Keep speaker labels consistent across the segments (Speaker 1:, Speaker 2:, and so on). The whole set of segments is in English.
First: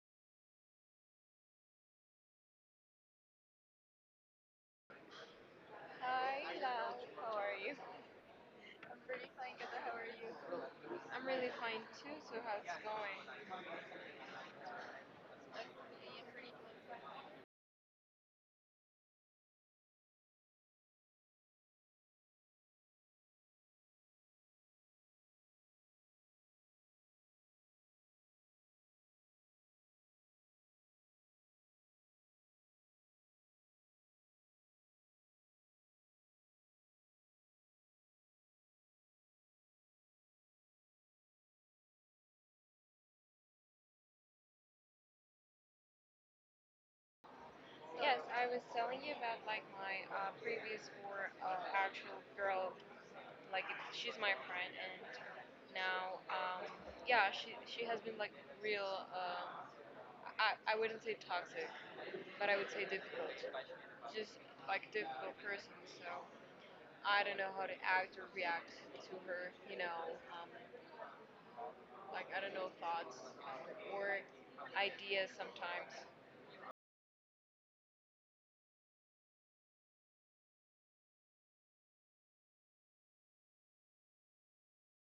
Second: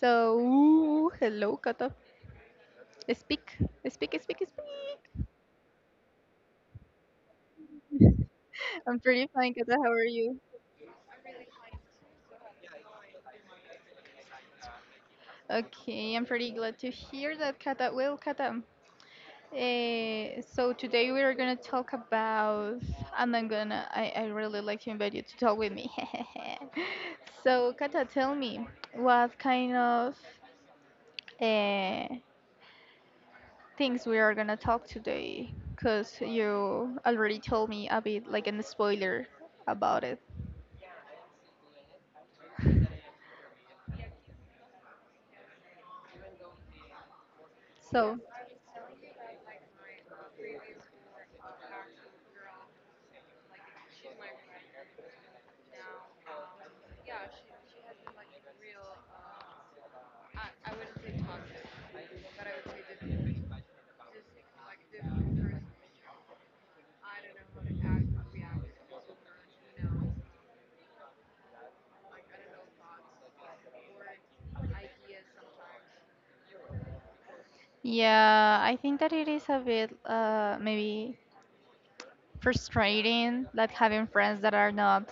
Speaker 1: So, hello, Kata. Speak, speak, speak, speak.
Speaker 2: Hi, Lau. How are you?
Speaker 1: I'm pretty fine, Kata. How are you?
Speaker 2: I'm really fine too. So how's it going?
Speaker 1: Okay, I'm pretty glad to hear that, Kata. Well, Kata, so today we are gonna talk about, and I really like to invite you to talk with me. So, Kata, tell me, what kind of eh, things we are gonna talk today? Because you already told me a bit, like, a spoiler about it.
Speaker 2: Yes,
Speaker 1: So.
Speaker 2: I was telling you about like my previous work, actual girl. Like it, she's my friend, and now, yeah, she has been like real. I wouldn't say toxic, but I would say difficult. Just like difficult person. So I don't know how to act or react to her. You know. Um, like I don't know thoughts or ideas sometimes.
Speaker 1: Yeah, I think that it is a bit maybe frustrating that having friends that are not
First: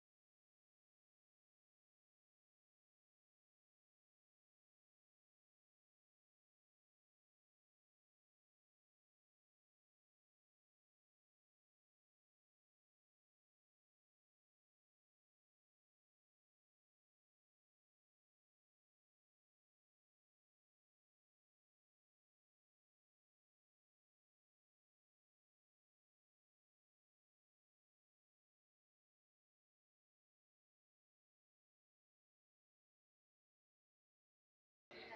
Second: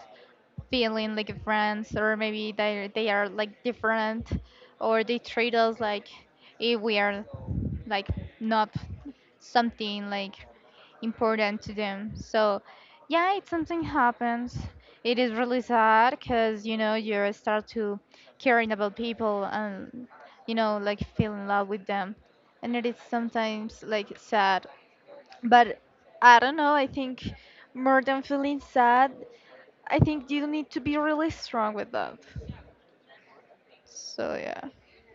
Speaker 1: feeling like friends, or maybe they are like different, or they treat us like if we are like not something like important to them. So, yeah, it something happens. It is really sad because you know you start to caring about people and you know like feel in love with them, and it is sometimes like sad. But I don't know. I think more than feeling sad, I think you need to be really strong with that. So yeah,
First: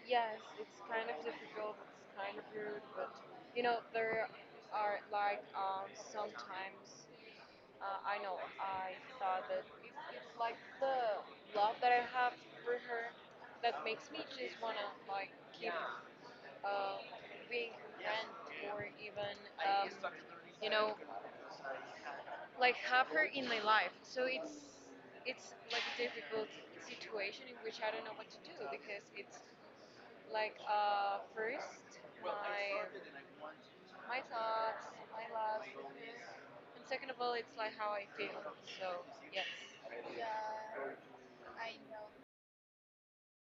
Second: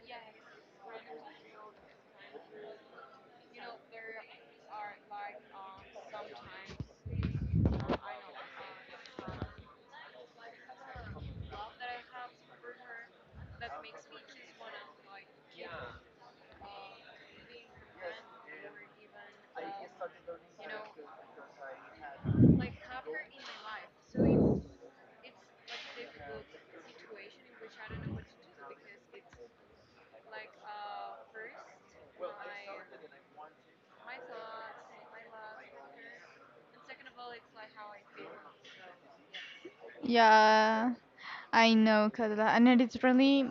Speaker 2: Yes, it's kind of difficult, it's kind of rude, but you know, there are like sometimes I know I thought that it's like the love that I have for her that makes me just wanna like keep uh, being her friend or even um, you know like have her in my life. So it's like a difficult situation in which I don't know what to do because it's like first my my thoughts, my love, and second of all, it's like how I feel. So yes.
Speaker 1: yeah, I know, Carla, and it's really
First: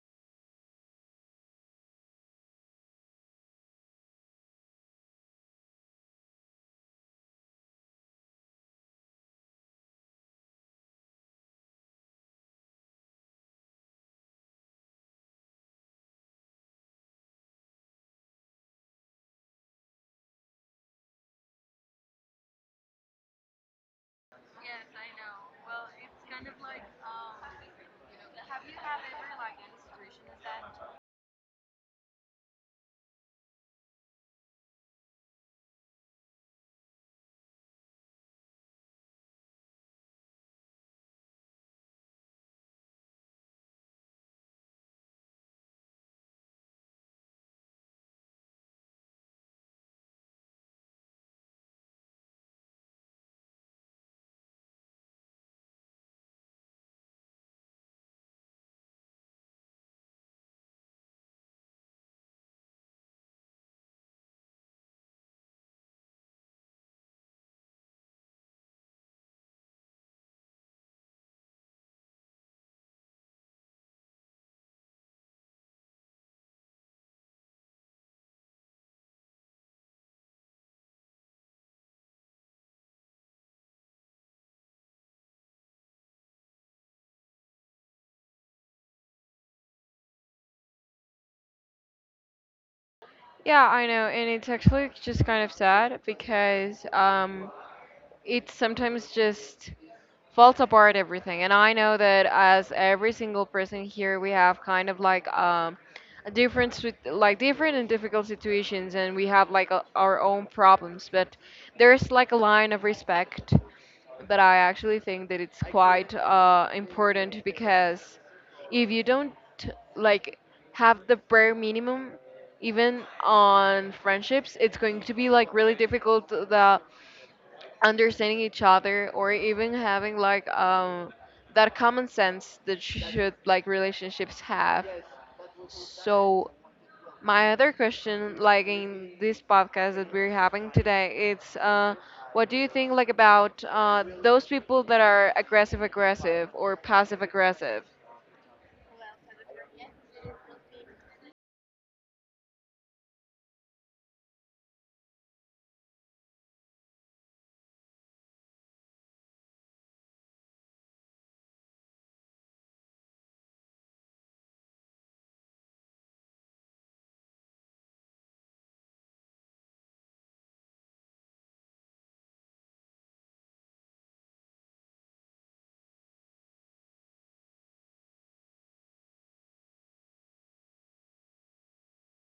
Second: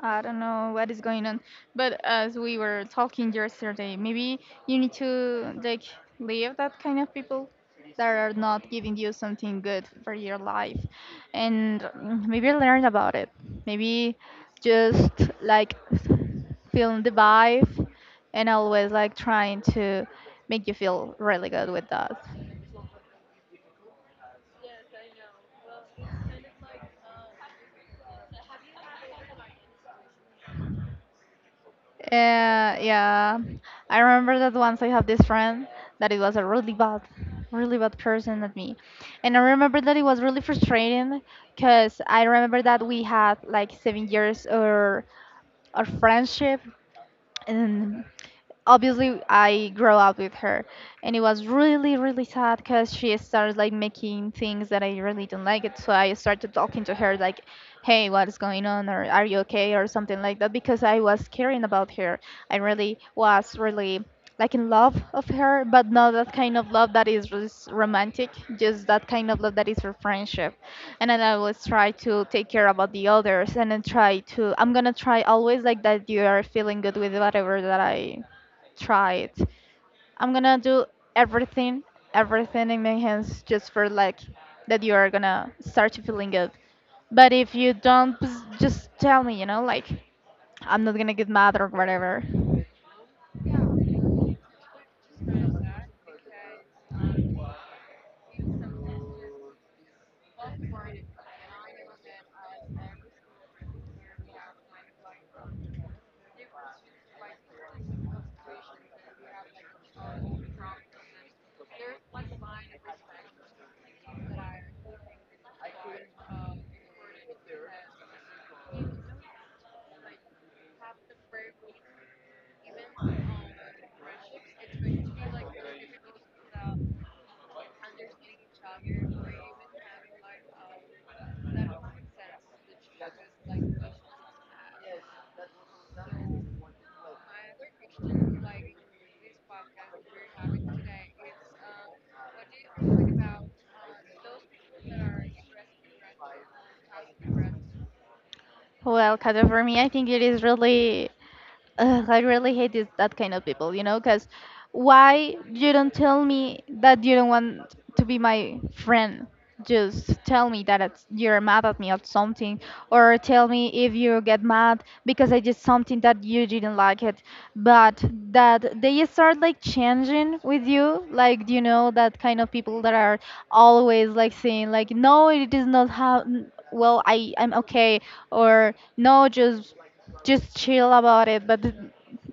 Speaker 1: I don't know what is going on, but as we were talking yesterday, maybe you need to like leave that kind of people that are not giving you something good for your life, and maybe learn about it. Maybe just like feel the vibe, and always like trying to make you feel really good with that.
Speaker 2: Yes, I know. Well, it's kind of like, have you had ever like any situation as that?
Speaker 1: Yeah, I remember that once I had this friend that it was a really bad person at me, and I remember that it was really frustrating because I remember that we had like 7 years or our friendship, and obviously I grew up with her, and it was really really sad because she started like making things that I really didn't like it. So I started talking to her like, "Hey, what is going on? Or are you okay? Or something like that?" Because I was caring about her. I really was really like in love of her, but not that kind of love that is romantic, just that kind of love that is for friendship. And then I always try to take care about the others, and then try to. I'm gonna try always like that you are feeling good with whatever that I try it. I'm gonna do everything, everything in my hands just for like that you are gonna start to feeling good. But if you don't, pss, just tell me, you know, like I'm not gonna get mad or whatever.
Speaker 2: Yeah, I know, and it's actually just kind of sad because it sometimes just falls apart everything. And I know that as every single person here, we have kind of like a difference with like different and difficult situations, and we have like our own problems. But there's like a line of respect that I actually think that it's quite important because if you don't like have the bare minimum even on friendships, it's going to be like really difficult, the understanding each other, or even having like that common sense that should like relationships have. So my other question like in this podcast that we're having today, it's what do you think like about those people that are aggressive, aggressive or passive aggressive?
Speaker 1: Well, Kata, for me, I think it is really ugh, I really hate this, that kind of people, you know, because why you don't tell me that you don't want to be my friend? Just tell me that it's, you're mad at me at something, or tell me if you get mad because I did something that you didn't like it. But that they start like changing with you, like you know that kind of people that are always like saying like, no, it is not how. Well, I'm okay, or no, just chill about it but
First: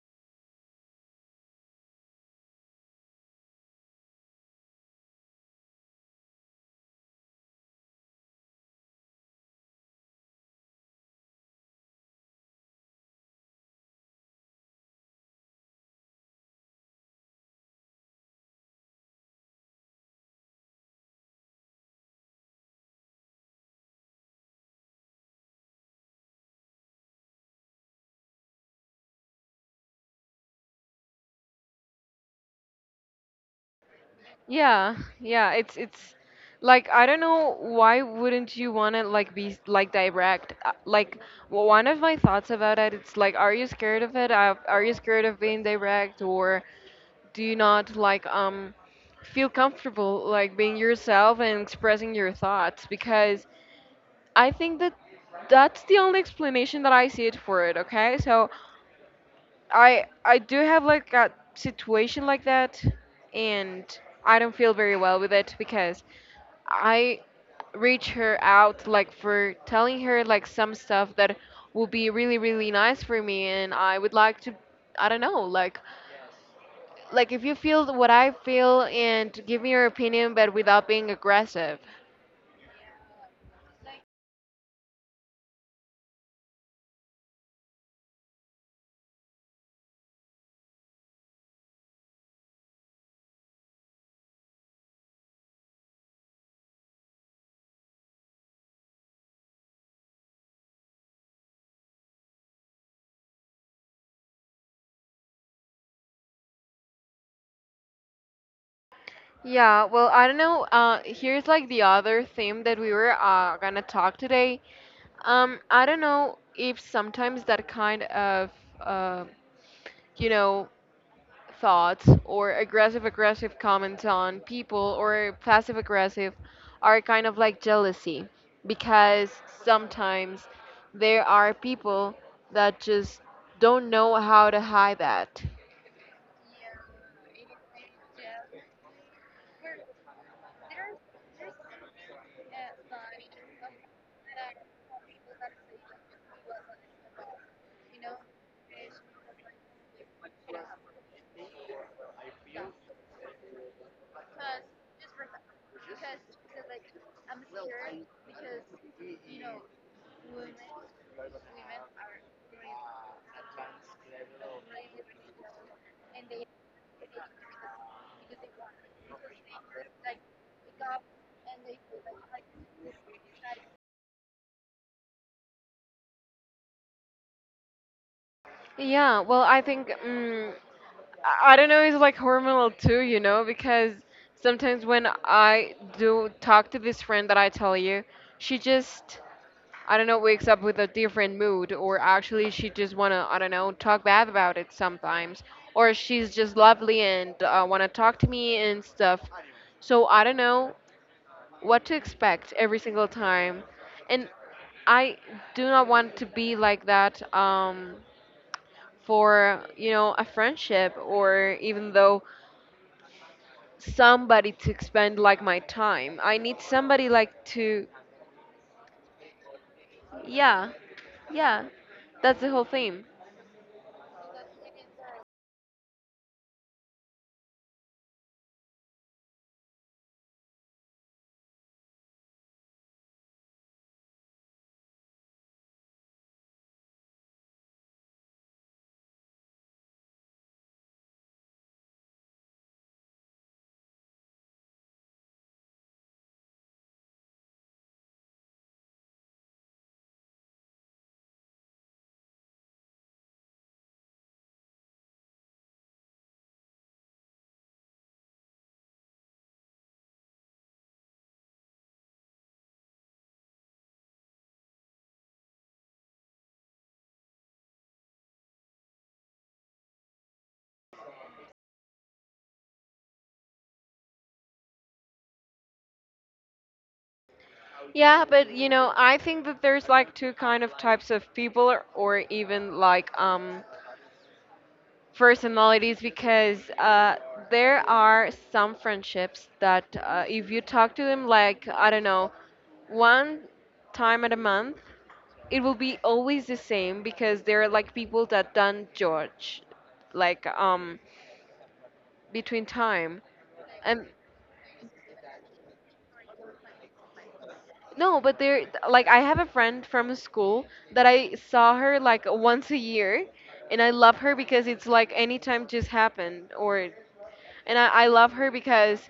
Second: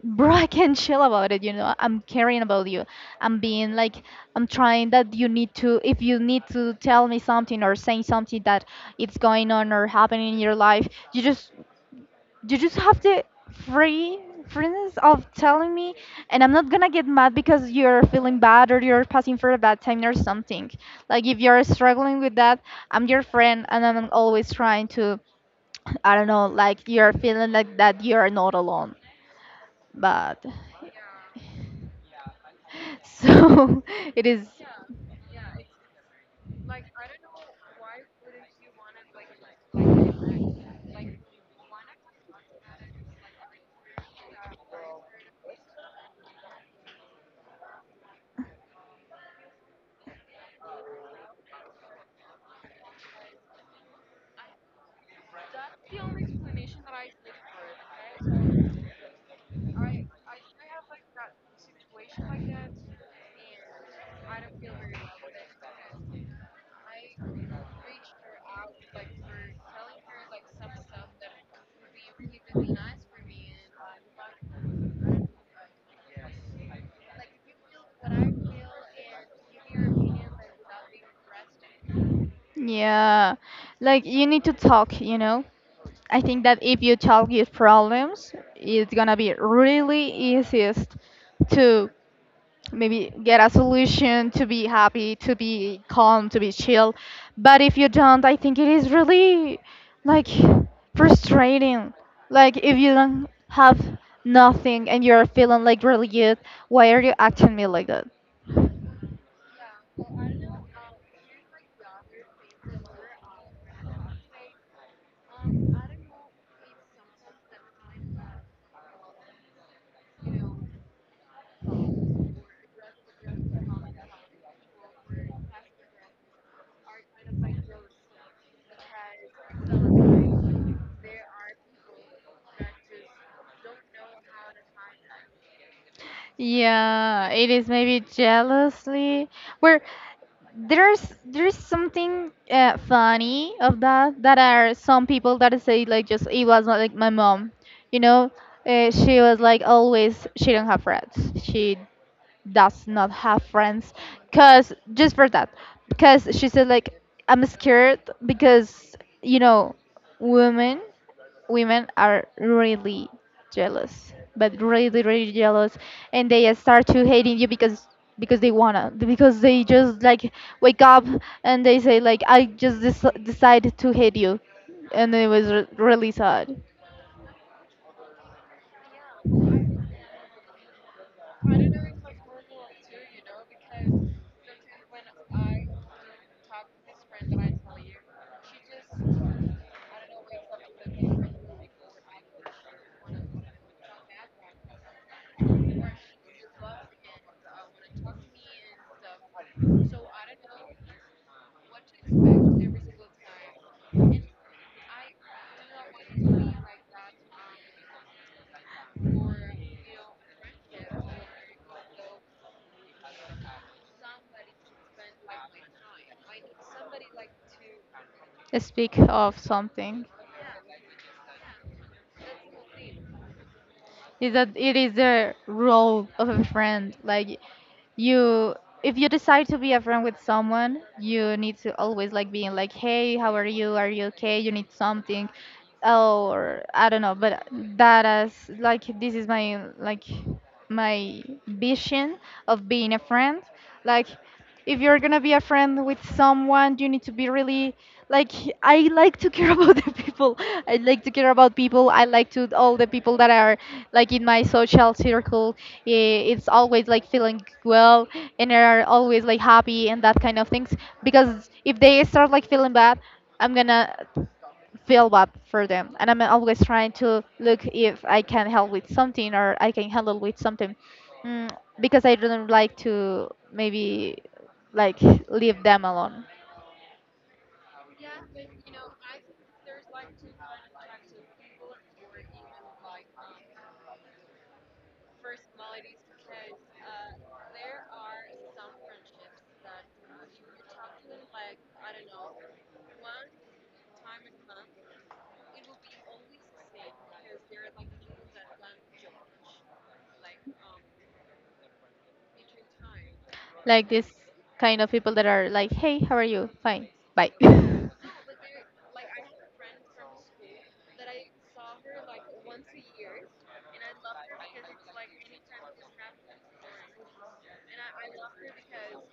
Speaker 1: bro, I can't chill about it, you know, I'm caring about you. I'm being like I'm trying that you need to if you need to tell me something or saying something that it's going on or happening in your life, you just you just have the free freedom of telling me. And I'm not gonna get mad because you're feeling bad or you're passing for a bad time or something. Like if you're struggling with that, I'm your friend and I'm always trying to I don't know, like you're feeling like that you're not alone bad. So it is,
Speaker 2: Yeah, it's like I don't know why wouldn't you want to like be like direct? Like one of my thoughts about it, it's like are you scared of it? Are you scared of being direct or do you not like feel comfortable like being yourself and expressing your thoughts? Because I think that that's the only explanation that I see it for it, okay? So I do have like a situation like that, and I don't feel very well with it because I reach her out like for telling her like some stuff that will be really really nice for me, and I would like to, I don't know, like if you feel what I feel and give me your opinion, but without being aggressive.
Speaker 1: yeah, like you need to talk, you know. I think that if you talk your problems, it's gonna be really easiest to maybe get a solution, to be happy, to be calm, to be chill. But if you don't, I think it is really like frustrating. Like if you don't have nothing and you're feeling like really good, why are you acting me like that?
Speaker 2: Yeah, well, I don't know. Here's like the other theme that we were gonna talk today. I don't know if sometimes that kind of, uh, you know, thoughts or aggressive, aggressive comments on people or passive aggressive are kind of like jealousy, because sometimes there are people that just don't know how to hide that.
Speaker 1: Yeah, it is maybe jealously where there's something funny of that that are some people that say like just it was not like my mom, you know, she was like always she don't have friends. She does not have friends cuz just for that because she said like I'm scared because you know women women are really jealous, but really, really jealous, and they start to hating you because they wanna because they just like wake up and they say like I just decided to hate you, and it was really sad.
Speaker 2: Yeah, well, I think I don't know. It's like hormonal too, you know, because sometimes when I do talk to this friend that I tell you, she just, I don't know, wakes up with a different mood, or actually she just wanna, I don't know, talk bad about it sometimes, or she's just lovely and wanna talk to me and stuff. So I don't know what to expect every single time, and I do not want to be like that, for you know a friendship, or even though somebody to expend like my time. I need somebody like to,
Speaker 1: Speak of something
Speaker 2: yeah, yeah. That's the whole theme.
Speaker 1: is that it is the role of a friend like you if you decide to be a friend with someone you need to always like being like hey how are you okay you need something or I don't know but that as like this is my like my vision of being a friend like if you're gonna be a friend with someone you need to be really like I like to care about the people. I like to care about people. I like to all the people that are like in my social circle it's always like feeling well and they are always like happy and that kind of things because if they start like feeling bad I'm gonna feel bad for them and I'm always trying to look if I can help with something or I can handle with something, mm, because I don't like to maybe like leave them alone
Speaker 2: Yeah, but you know, I think that there's like two kind of types of people, or even like personalities, because there are some friendships that if you talk to them like I don't know, one time at a month, it will be always the same, because they're like people that don't judge like between time.
Speaker 1: like this
Speaker 2: And
Speaker 1: kind of people that are like hey how are you fine bye.
Speaker 2: No, but there, like, I have a friend from school that I saw her like once a year, and I love her because it's like anytime just happened, or, and I love her because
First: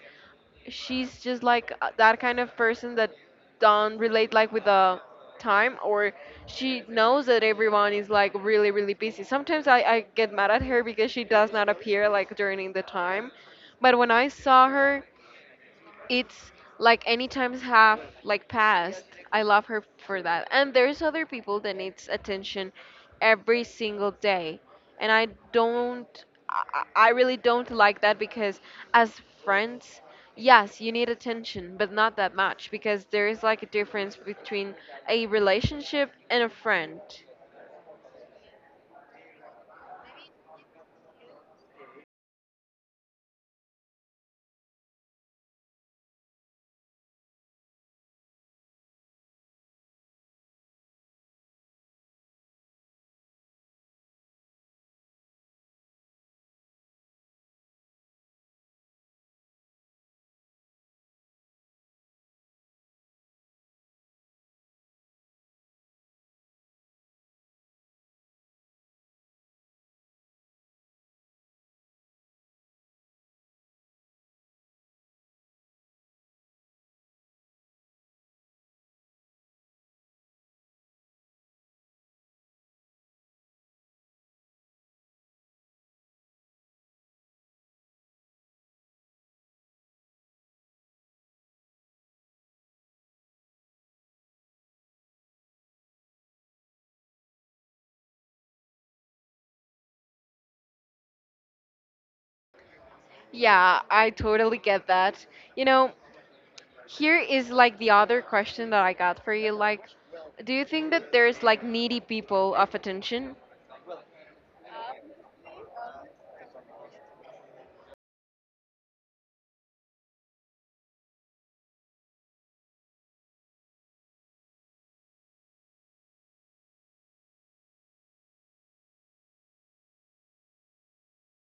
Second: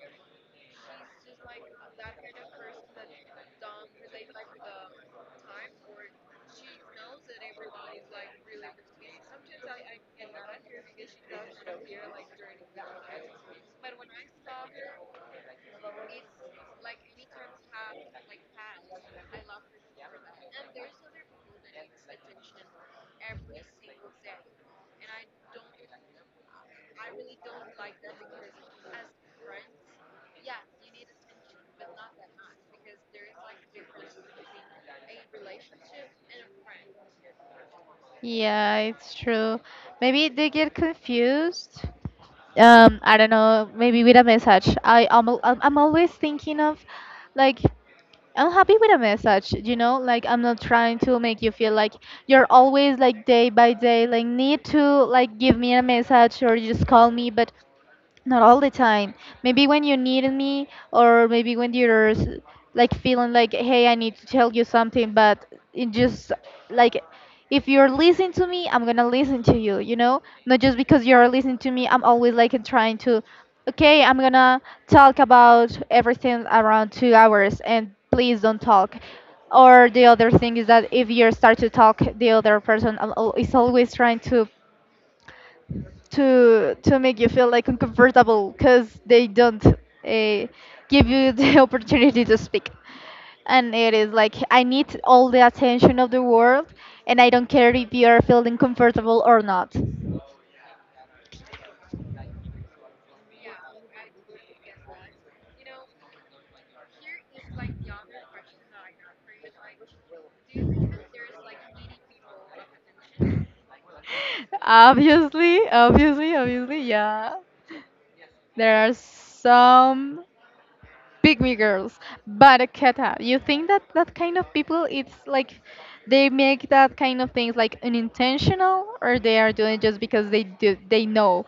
Speaker 2: she's just like that kind of person that don't relate like with the time, or she knows that everyone is like really, really busy. Sometimes I get mad at her because she does not appear like during the time, but when I saw her, it's like any times have like passed. I love her for that. And there's other people that needs attention every single day. And I really don't like that, because as friends, yes, you need attention, but not that much, because there is like a difference between a relationship and a friend.
Speaker 1: Yeah, it's true. Maybe they get confused. I don't know. Maybe with a message. I'm always thinking of, like I'm happy with a message, you know, like I'm not trying to make you feel like you're always like day by day, like need to like give me a message or just call me, but not all the time maybe when you need me or maybe when you're like feeling like hey I need to tell you something but it just like if you're listening to me I'm gonna listen to you you know not just because you're listening to me I'm always like trying to okay I'm gonna talk about everything around 2 hours and please don't talk or the other thing is that if you start to talk the other person is always trying to to make you feel like uncomfortable because they don't give you the opportunity to speak and it is like I need all the attention of the world and I don't care if you are feeling comfortable or not.
Speaker 2: Yeah, I totally get that. You know, here is like the other question that I got for you. Like, do you think that there's like needy people of attention?
Speaker 1: Obviously, obviously, obviously, yeah, there are some pygmy girls. But Keta, you think that that kind of people, it's like they make that kind of things like unintentional, or they are doing it just because they do, they know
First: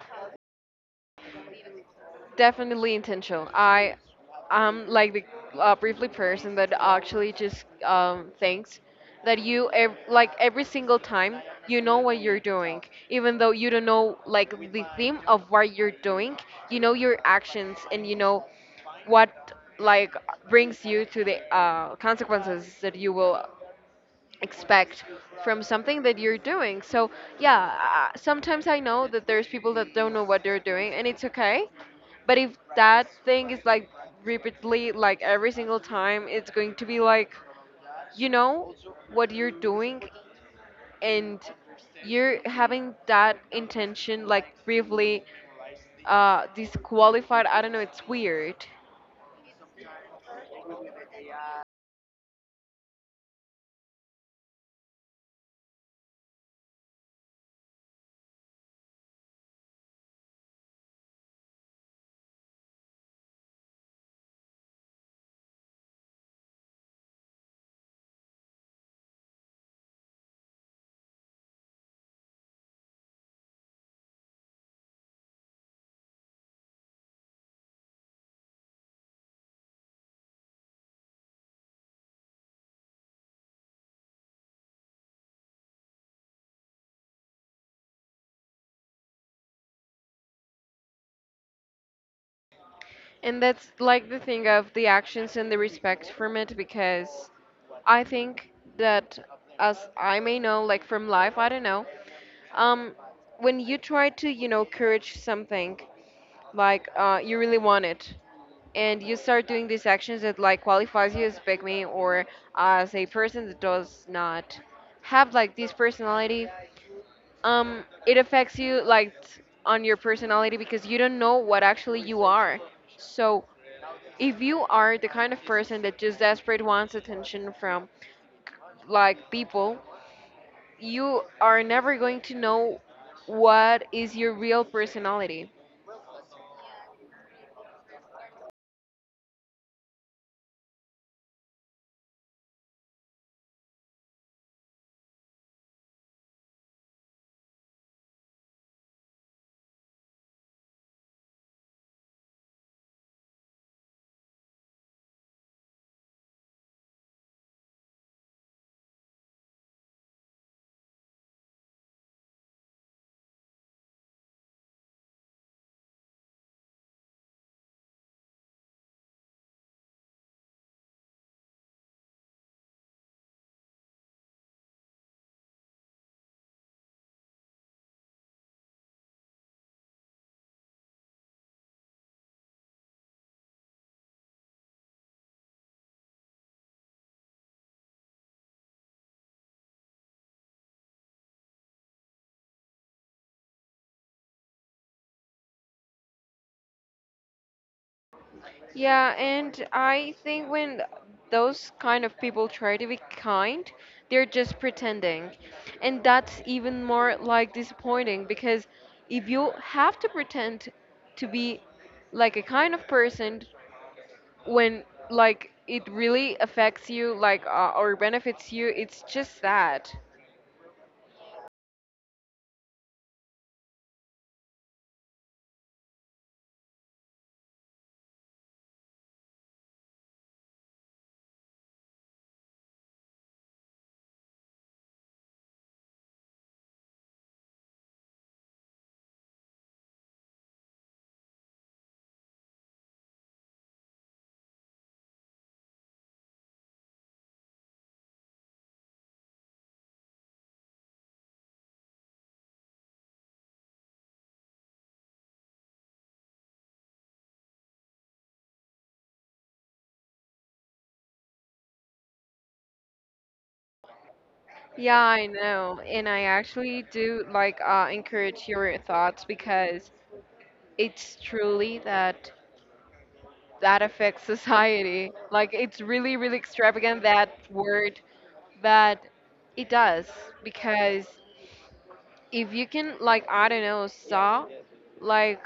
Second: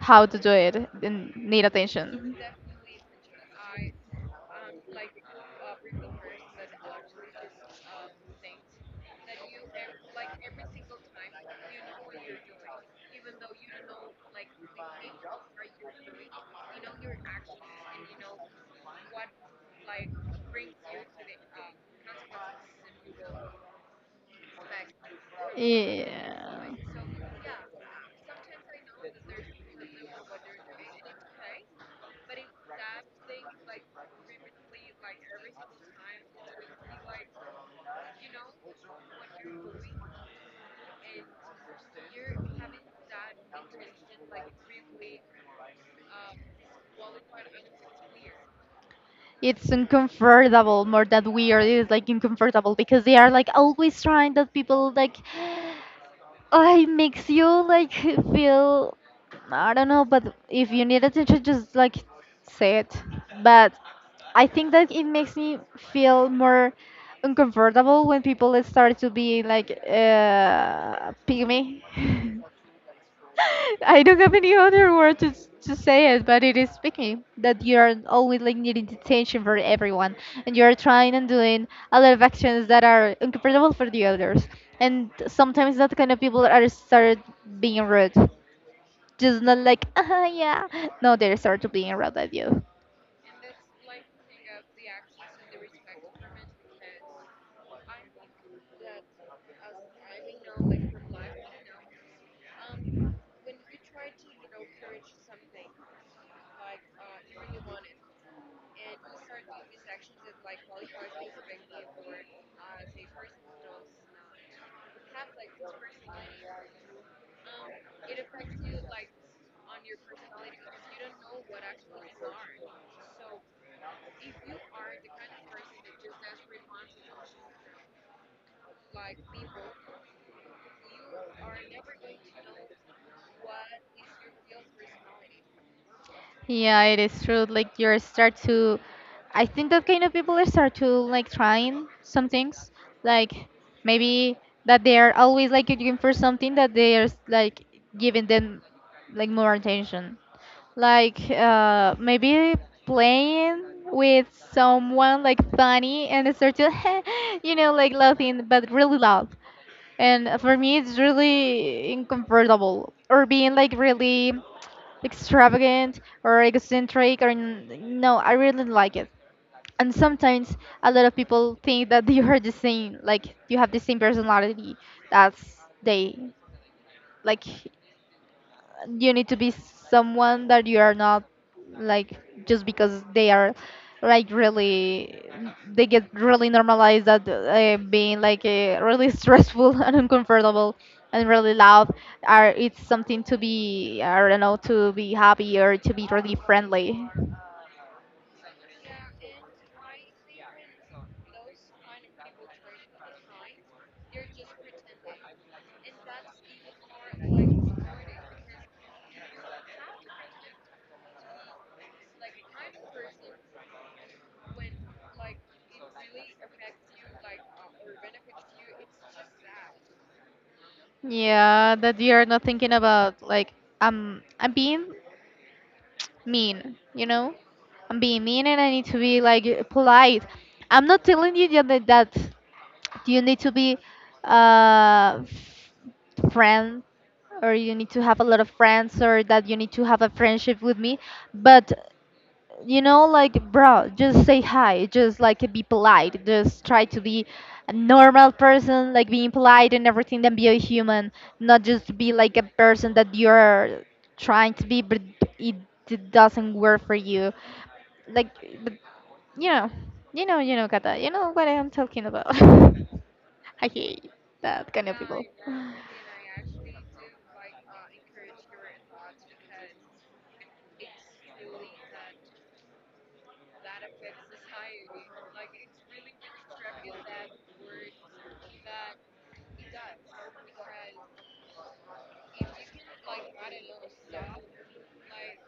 Speaker 1: how to do it and need attention.
Speaker 2: Definitely intentional. I am like the briefly person that actually just thinks that like every single time you know what you're doing, even though you don't know like the theme of what you're doing. You know your actions and you know what like brings you to the consequences that you will expect from
Speaker 1: Yeah. So
Speaker 2: something that you're
Speaker 1: yeah
Speaker 2: doing. So,
Speaker 1: it's
Speaker 2: yeah, sometimes I know that there's people that don't know what they're doing and it's okay. But if that thing is like repeatedly, like every single time, it's going to be like, you know, what you're doing, and you're having that intention like briefly disqualified. I don't know, it's weird.
Speaker 1: It's uncomfortable, more that weird. It's like uncomfortable because they are like always trying that people like I makes you like feel I don't know, but if you need attention, just like say it. But I think that it makes me feel more uncomfortable when people start to be like pygmy. I don't have any other word to, to say it, but it is speaking that you are always like needing attention for everyone, and you are trying and doing a lot of actions that are uncomfortable for the others. And sometimes that kind of people are start being rude, just not like ah yeah, no, they start to being rude at you.
Speaker 2: And that's like the thing of the actions and the respect from it, because I think that, as I may know, like from life, I don't know, um, when you try to, you know, courage something, like you really want it, and you start doing these actions that like qualifies you as pygmy or as a person that does not have like this personality, it affects you like on your personality because you don't know what actually you are. So if you are the kind of person that just desperate wants attention from like people, you are never going to know what is your real personality.
Speaker 1: Yeah, it is true. Like you start to, I think that kind of people start to like trying some things, like maybe that they are always like looking for something that they are like giving them like more attention. Like maybe playing with someone like funny and start to, you know, like laughing but really loud. And for me, it's really uncomfortable or being like really extravagant or eccentric or no I really don't like it and sometimes a lot of people think that you are the same like you have the same personality that's they like you need to be someone that you are not like just because they are like really they get really normalized that being like really stressful and uncomfortable and really loud are it's something to be I don't know to be happy or to be really friendly.
Speaker 2: Yeah, and I think when those kind of people try to be kind, they're just pretending, and that's even more like disappointing, because if you have to pretend to be like a kind of person when like it really affects you, like or benefits you, it's just sad.
Speaker 1: Yeah, that you are not thinking about like I'm being mean, you know? I'm being mean and I need to be like polite. I'm not telling you that you need to be a friend or you need to have a lot of friends or that you need to have a friendship with me, but you know, like, bro, just say hi, just like be polite, just try to be a normal person, like being polite and everything, then be a human, not just be like a person that you're trying to be, but it, it doesn't work for you, like, but, you know, you know, Kata, you know what I'm talking about. I hate that kind of
Speaker 2: Yeah,
Speaker 1: people.
Speaker 2: I know, and I actually do like encourage your thoughts, because it's truly that that affects society. Like, it's really really extravagant, that word, but it does, because if you can like I don't know saw like,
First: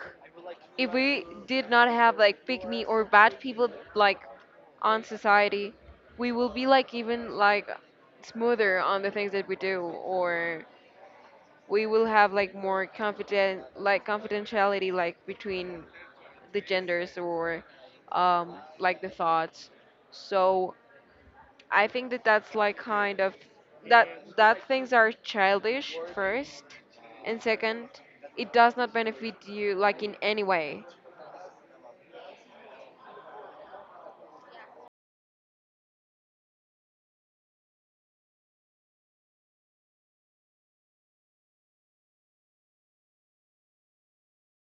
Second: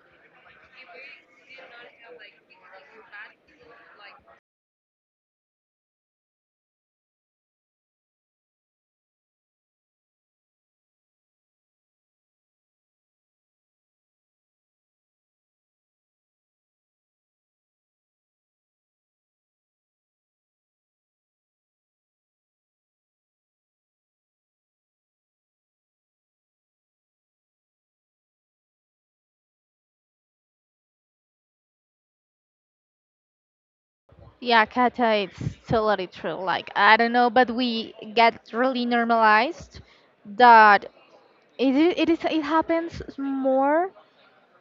Speaker 2: if we did not have like pick me or bad people like on society, we will be like even like smoother on the things that we do, or we will have like more confident like confidentiality like between the genders or like the thoughts. So I think that that's like kind of that, that things are childish first, and second, it does not benefit you like in any way.
Speaker 1: Yeah, Kata, it's totally true. Like, I don't know, but we get really normalized that it happens more.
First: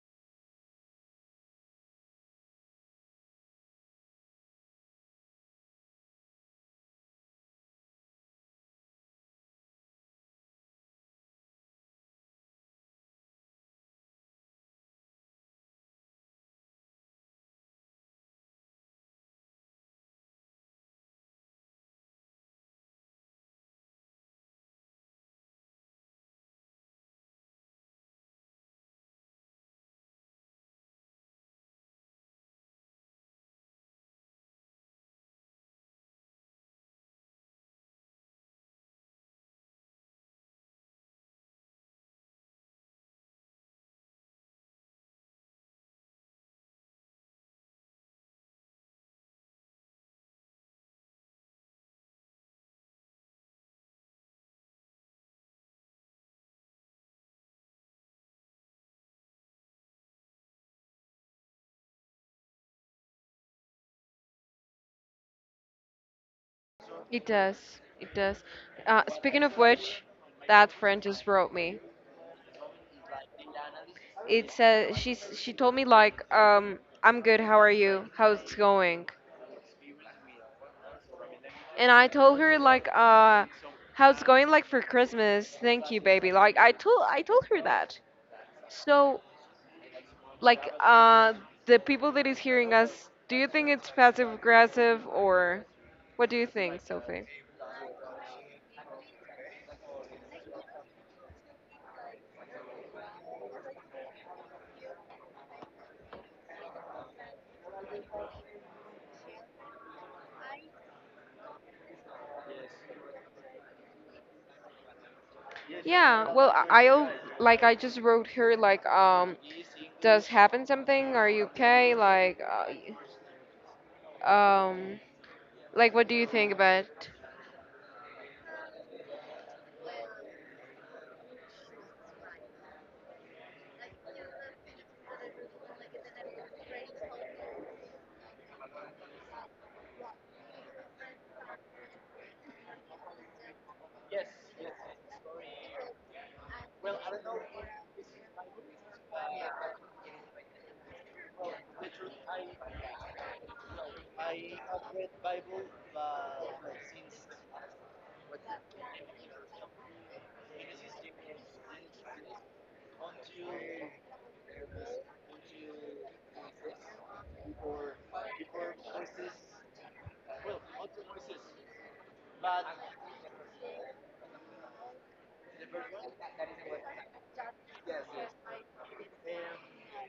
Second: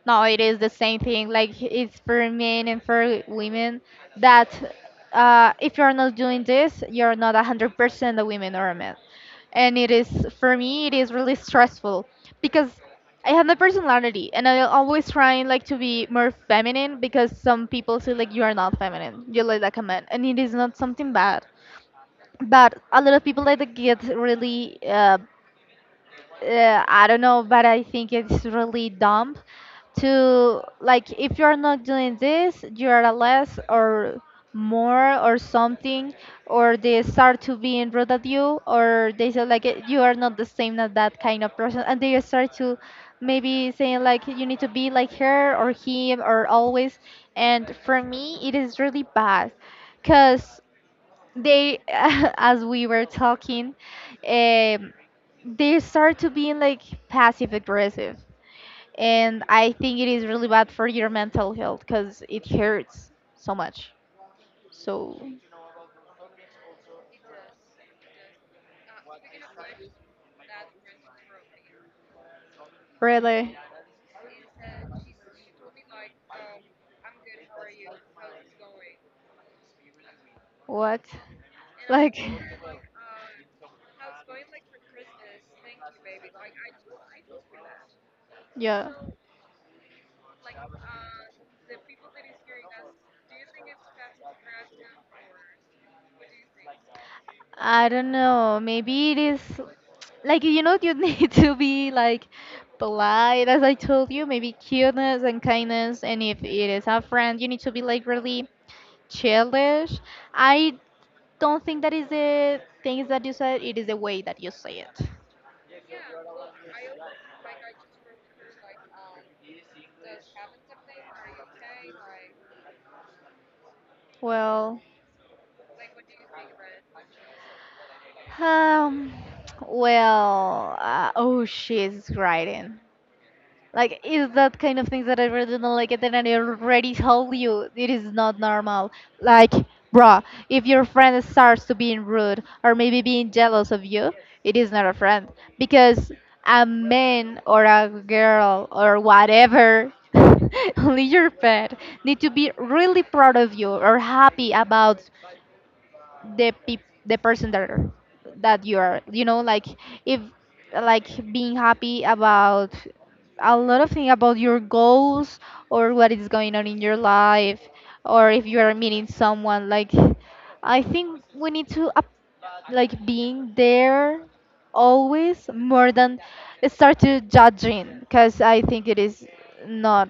Speaker 1: No, it is the same thing. Like, it's for men and for women that if you're not doing this, you're not 100% a woman or a man. And it is, for me, it is really stressful because I have my personality and I always trying like to be more feminine because some people say like you are not feminine, you look like a man. And it is not something bad. But a lot of people like to get really, I don't know, but I think it's really dumb to, like, if you're not doing this, you're a less or more or something, or they start to be rude at you, or they say like, "Eh, you are not the same as that kind of person," and they start to maybe saying like you need to be like her or him or always, and for me it is really bad because they, as we were talking, um, they start to being like passive aggressive, and I think it is really bad for your mental health because it hurts so much. So
Speaker 2: It does. It does. Speaking of which, that friend just wrote me.
Speaker 1: really,
Speaker 2: It said, she's she told me like I'm good. How are you? How's it going?
Speaker 1: what?
Speaker 2: And I
Speaker 1: Like,
Speaker 2: told her like how's it going like for Christmas? Thank you, baby. Like I told, I told her that.
Speaker 1: yeah,
Speaker 2: So like the people that is hearing us, do you think it's passive aggressive or what do you think, Sophie?
Speaker 1: I don't know. Maybe it is, like, you know, you need to be like polite, as I told you. Maybe cuteness and kindness, and if it is a friend, you need to be like really childish. I don't think that is the things that you said, it is the way that you say it.
Speaker 2: Yeah, well, I I'll, like I just wrote her like does happen something? Are you okay?
Speaker 1: Well.
Speaker 2: Um, like what do you think about? It?
Speaker 1: um well, oh, she's writing. Like, is that kind of things that I really don't like it, and I already told you it is not normal. Like, bruh, if your friend starts to being rude or maybe being jealous of you, it is not a friend because a man or a girl or whatever, only your pet, need to be really proud of you or happy about the peop the person that are- that you are, you know, like, if, like, being happy about a lot of things about your goals or what is going on in your life, or if you are meeting someone, like, I think we need to up, like being there always more than start to judging because I think it is not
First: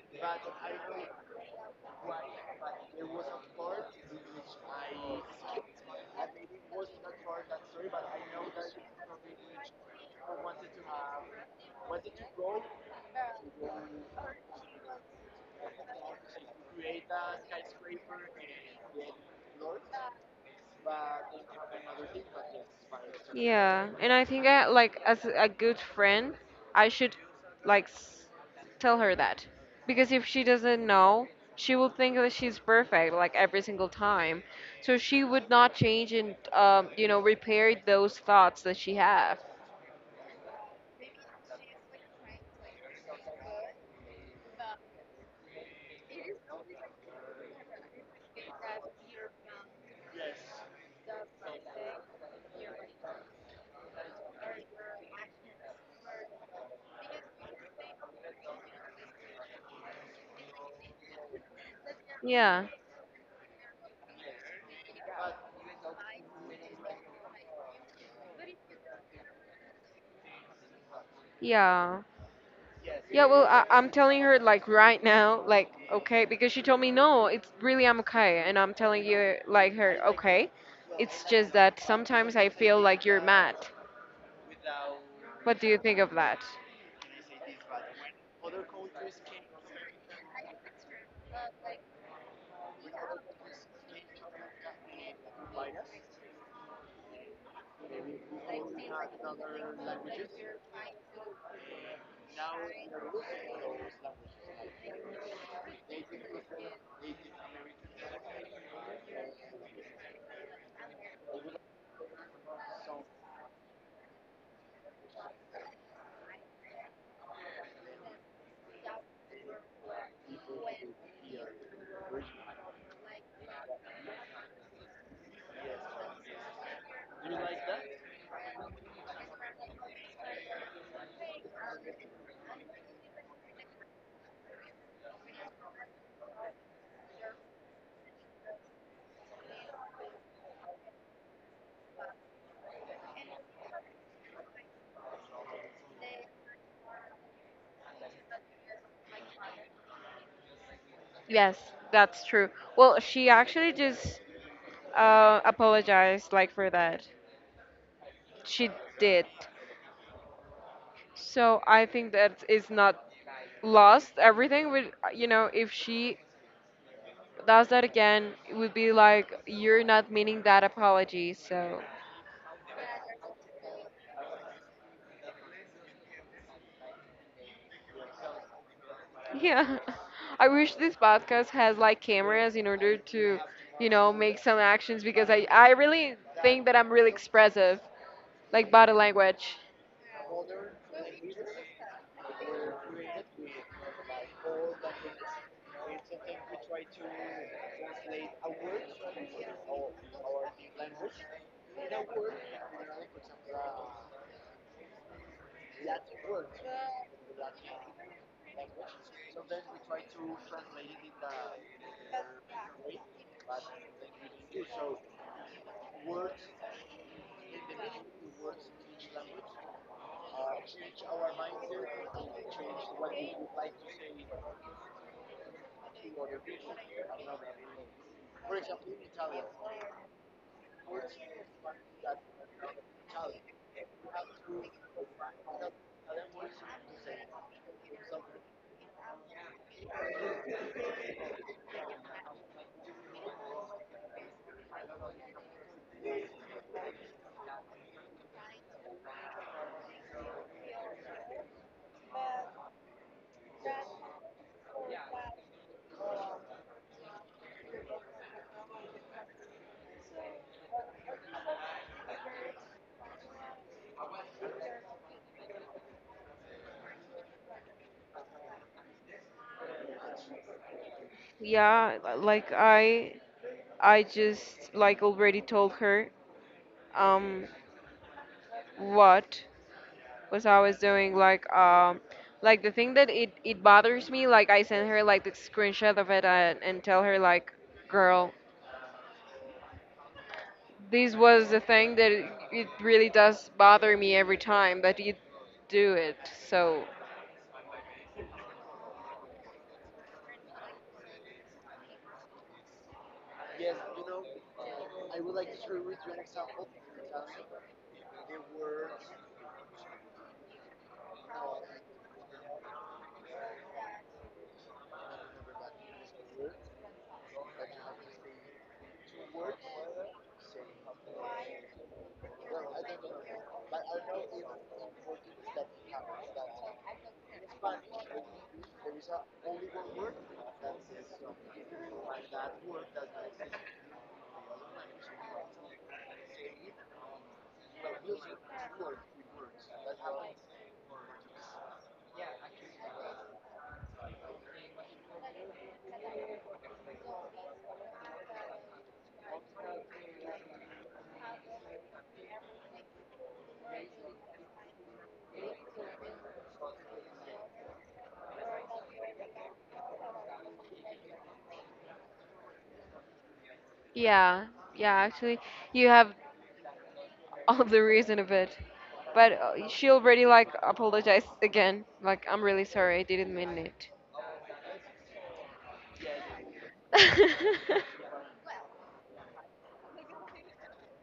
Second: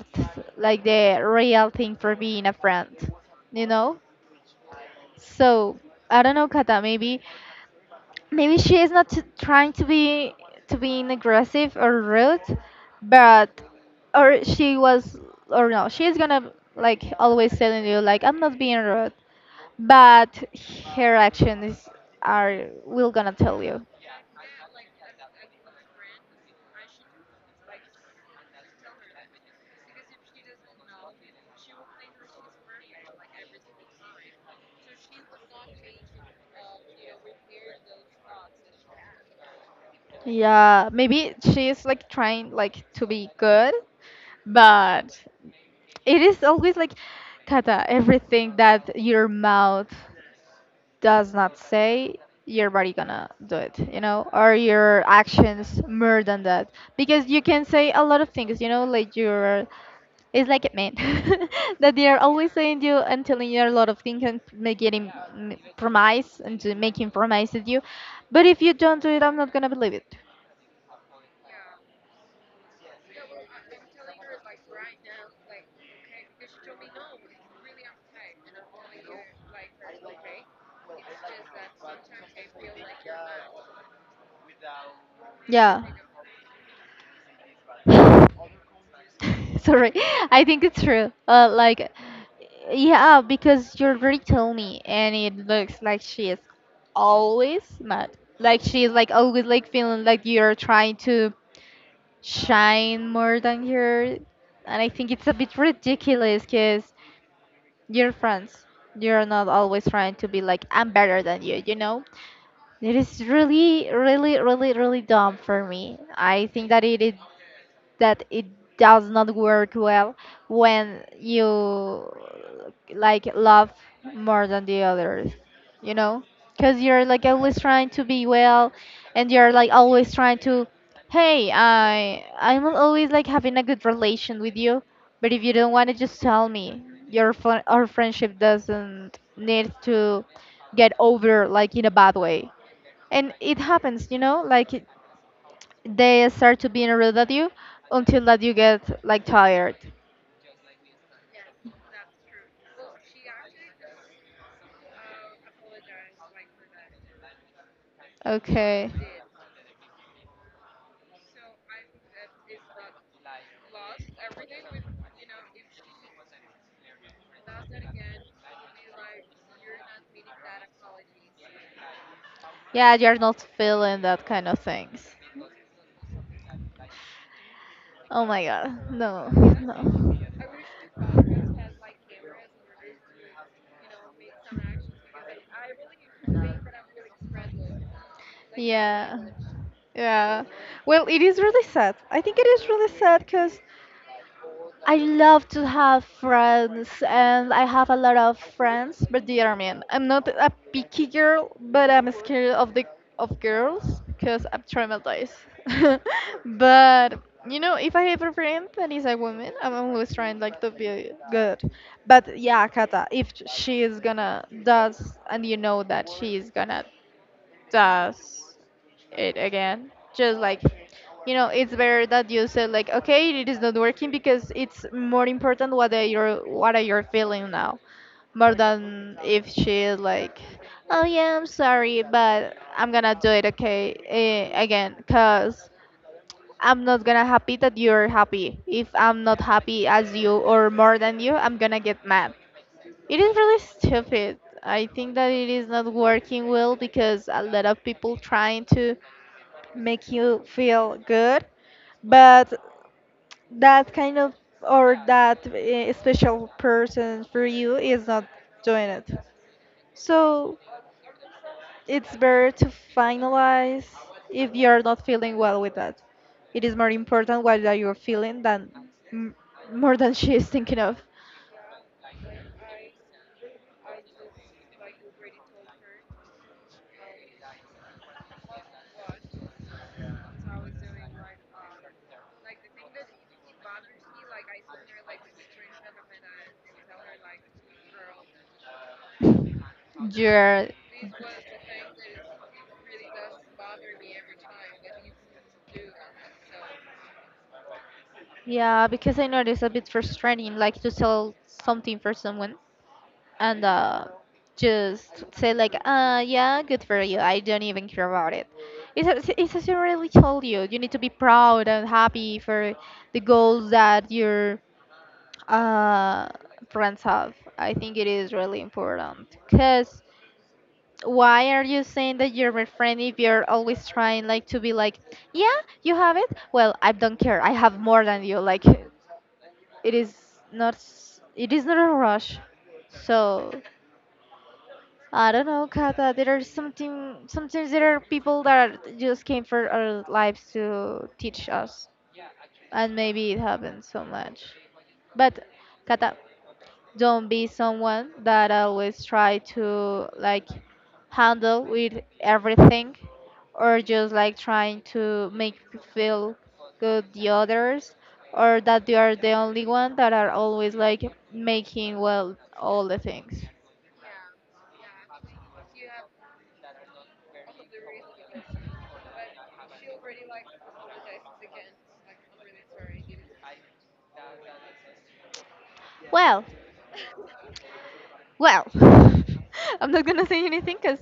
Speaker 1: like the real thing for being a friend, you know. So I don't know, Kata. Maybe she is not trying to be, to be aggressive or rude, but, or she was, or no, she is gonna like always telling you like I'm not being rude, but her actions are, will gonna tell you.
Speaker 2: Yeah, and I think like as a good friend, I should like s- tell her that, because if she doesn't know, she will think that she's perfect like every single time. So she would not change and you know repair those thoughts that she have.
Speaker 1: Yeah, maybe she's like trying like to be good, but it is always like, Kata, everything that your mouth does not say, your body gonna do it, you know, or your actions more than that, because you can say a lot of things, you know, like your, it's like it meant that they are always
Speaker 2: Yeah,
Speaker 1: saying you and telling you a lot of things and making promise, and to making promises you, but if you don't do it, I'm not gonna believe it.
Speaker 2: yeah. Yeah, well, I, I'm telling her like right now, like okay, because she told me no, it's really I'm okay, and I'm telling you like her okay. It's just that sometimes I feel like you're mad. What do you
Speaker 1: Yeah.
Speaker 2: think of that?
Speaker 1: Sorry, I think it's true. Like, yeah, because you already told me, and it looks like she is always mad. Like, she is like always like feeling like you're trying to shine more than her, and I think it's a bit ridiculous because you're friends. You're not always trying to be like, I'm better than you. You know, it is really, really, really, really dumb for me. I think that it is, that it does not work well when you, like, love more than the others, you know, because you're like always trying to be well, and you're like always trying to, hey, I'm always like having a good relation with you, but if you don't want to, just tell me, your our friendship doesn't need to get over like in a bad way, and it happens, you know, like, they start to be rude at you until that you get like tired.
Speaker 2: Yes, that's true. Well, she actually just apologized like for that. She
Speaker 1: Okay.
Speaker 2: did. So I think that is not lost everything, would you know? If she does that again, it would be like you're not meaning that apology. So
Speaker 1: Yeah, you're not feeling that kind of things. Oh my god. No.
Speaker 2: yeah.
Speaker 1: No.
Speaker 2: I wish this podcast has like cameras in order to, you know, make some actions, because I really think that I'm really expressive, like body
Speaker 1: Yeah.
Speaker 2: language.
Speaker 1: Yeah. Well, it is really sad. I think it is really sad because I love to have friends, and I have a lot of friends. But dear man, I'm not a picky girl, but I'm scared of the, of girls because I'm traumatized. But you know, if I have a friend that is a woman, I'm always trying like to be good. But yeah, Kata, if she is gonna does, and you know that she is gonna does it again, just like, you know, it's better that you say like, okay, it is not working because it's more important what are your, what are your feeling now, more than if she is like, oh yeah, I'm sorry, but I'm gonna do it, okay, again, cause I'm not gonna happy that you're happy. If I'm not happy as you or more than you, I'm gonna get mad. It is really stupid. I think that it is not working well because a lot of people trying to make you feel good, but that kind of, or that special person for you is not doing it, so it's better to finalize. If you're not feeling well with that, it is more important what that you're feeling than, m- more than she is thinking of
Speaker 2: Yeah, like I just like already told her um what was I was doing, like the thing that it bothers me, like I sent her like the screenshot of it, and tell her like girl,
Speaker 1: your.
Speaker 2: this was the thing that it really does bother me every time that you do it. So,
Speaker 1: Yeah, because I know it's a bit frustrating, like to sell something for someone, and just say like, yeah, good for you. I don't even care about it. It's as I really told you, you need to be proud and happy for the goals that your, uh, friends have. I think it is really important. Cause why are you saying that you're my friend if you're always trying like to be like, yeah, you have it. Well, I don't care. I have more than you. Like, it is, not it is not a rush. So I don't know, Kata, there are something, sometimes there are people that are- just came for our lives to teach us, and maybe it happens so much, but, Kata, don't be someone that always try to like handle with everything, or just like trying to make feel good the others, or that they are the only one that are always like making well all the things.
Speaker 2: yeah, yeah, actually, you have all the reason of it. But she already like apologized again. Like, I'm really sorry, I didn't mean it.
Speaker 1: Well. Well, I'm not gonna say anything because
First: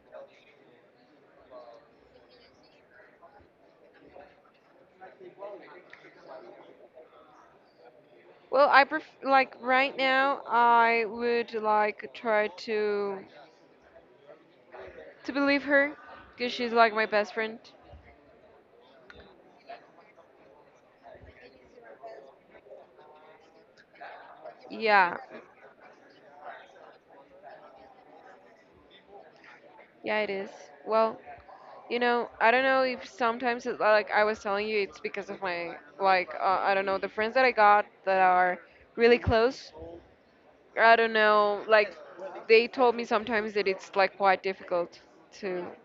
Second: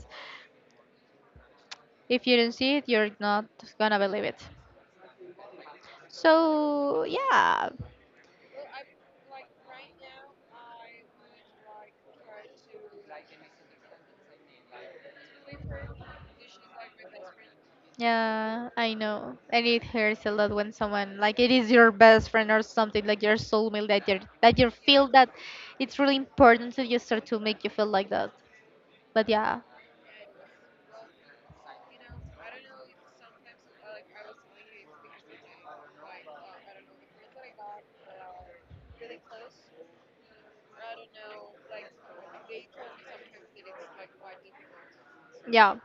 Speaker 1: if you don't see it, you're not gonna believe it. So yeah.
Speaker 2: well, I like right now, I would like try to believe her, cause she's like my best friend.
Speaker 1: Yeah, I know. And it hurts a lot when someone, like it is your best friend or something like your soulmate, that you, that you feel
Speaker 2: Yeah,
Speaker 1: that it's really important to you, start to make you feel like that. But yeah,
Speaker 2: yeah, it is. Well, you know, I don't know if sometimes it's like I was telling you, it's because of my like I don't know, the friends that I got that are really close. I don't know, like they told me sometimes that it's like quite difficult to
Speaker 1: yeah.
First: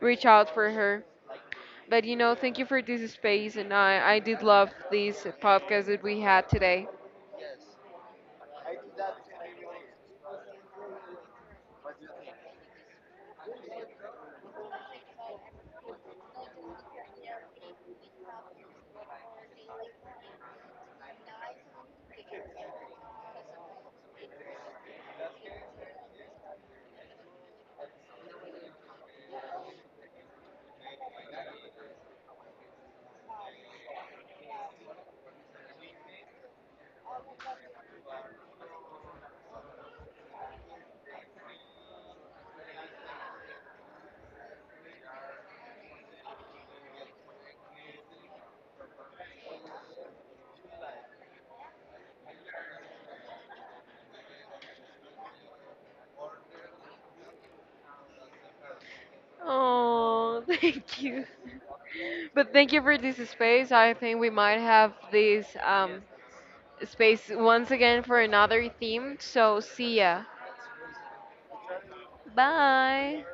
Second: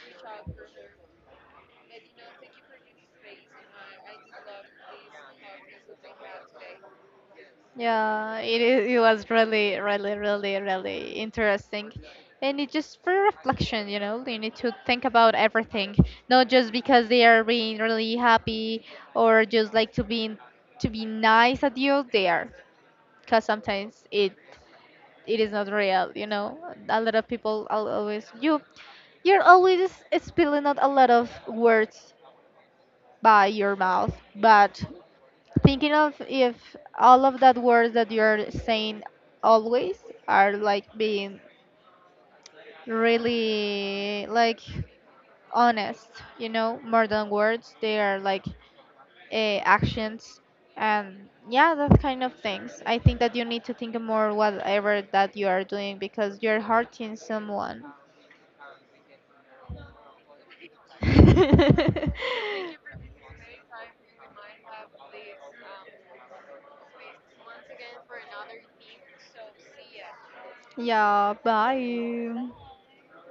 Speaker 2: reach out for her. But you know, thank you for this space, and I did love this podcast that we had today.
Speaker 1: Yeah. It is. It was really, really, really, really interesting, and it just for reflection, you know. You need to think about everything, not just because they are being really happy or just like to be, to be nice at you. They are, because sometimes it, it is not real, you know. A lot of people always you, you're always spilling out a lot of words by your mouth, but thinking of if all of that words that you're saying always are like being really like honest, you know, more than words they are like, actions, and yeah, that kind of things, I think that you need to think more whatever that you are doing because you're hurting someone.
Speaker 2: Oh, thank you. But thank you for this space. I think we might have this space once again for another theme. So see ya.
Speaker 1: Yeah, bye.
Speaker 2: Bye.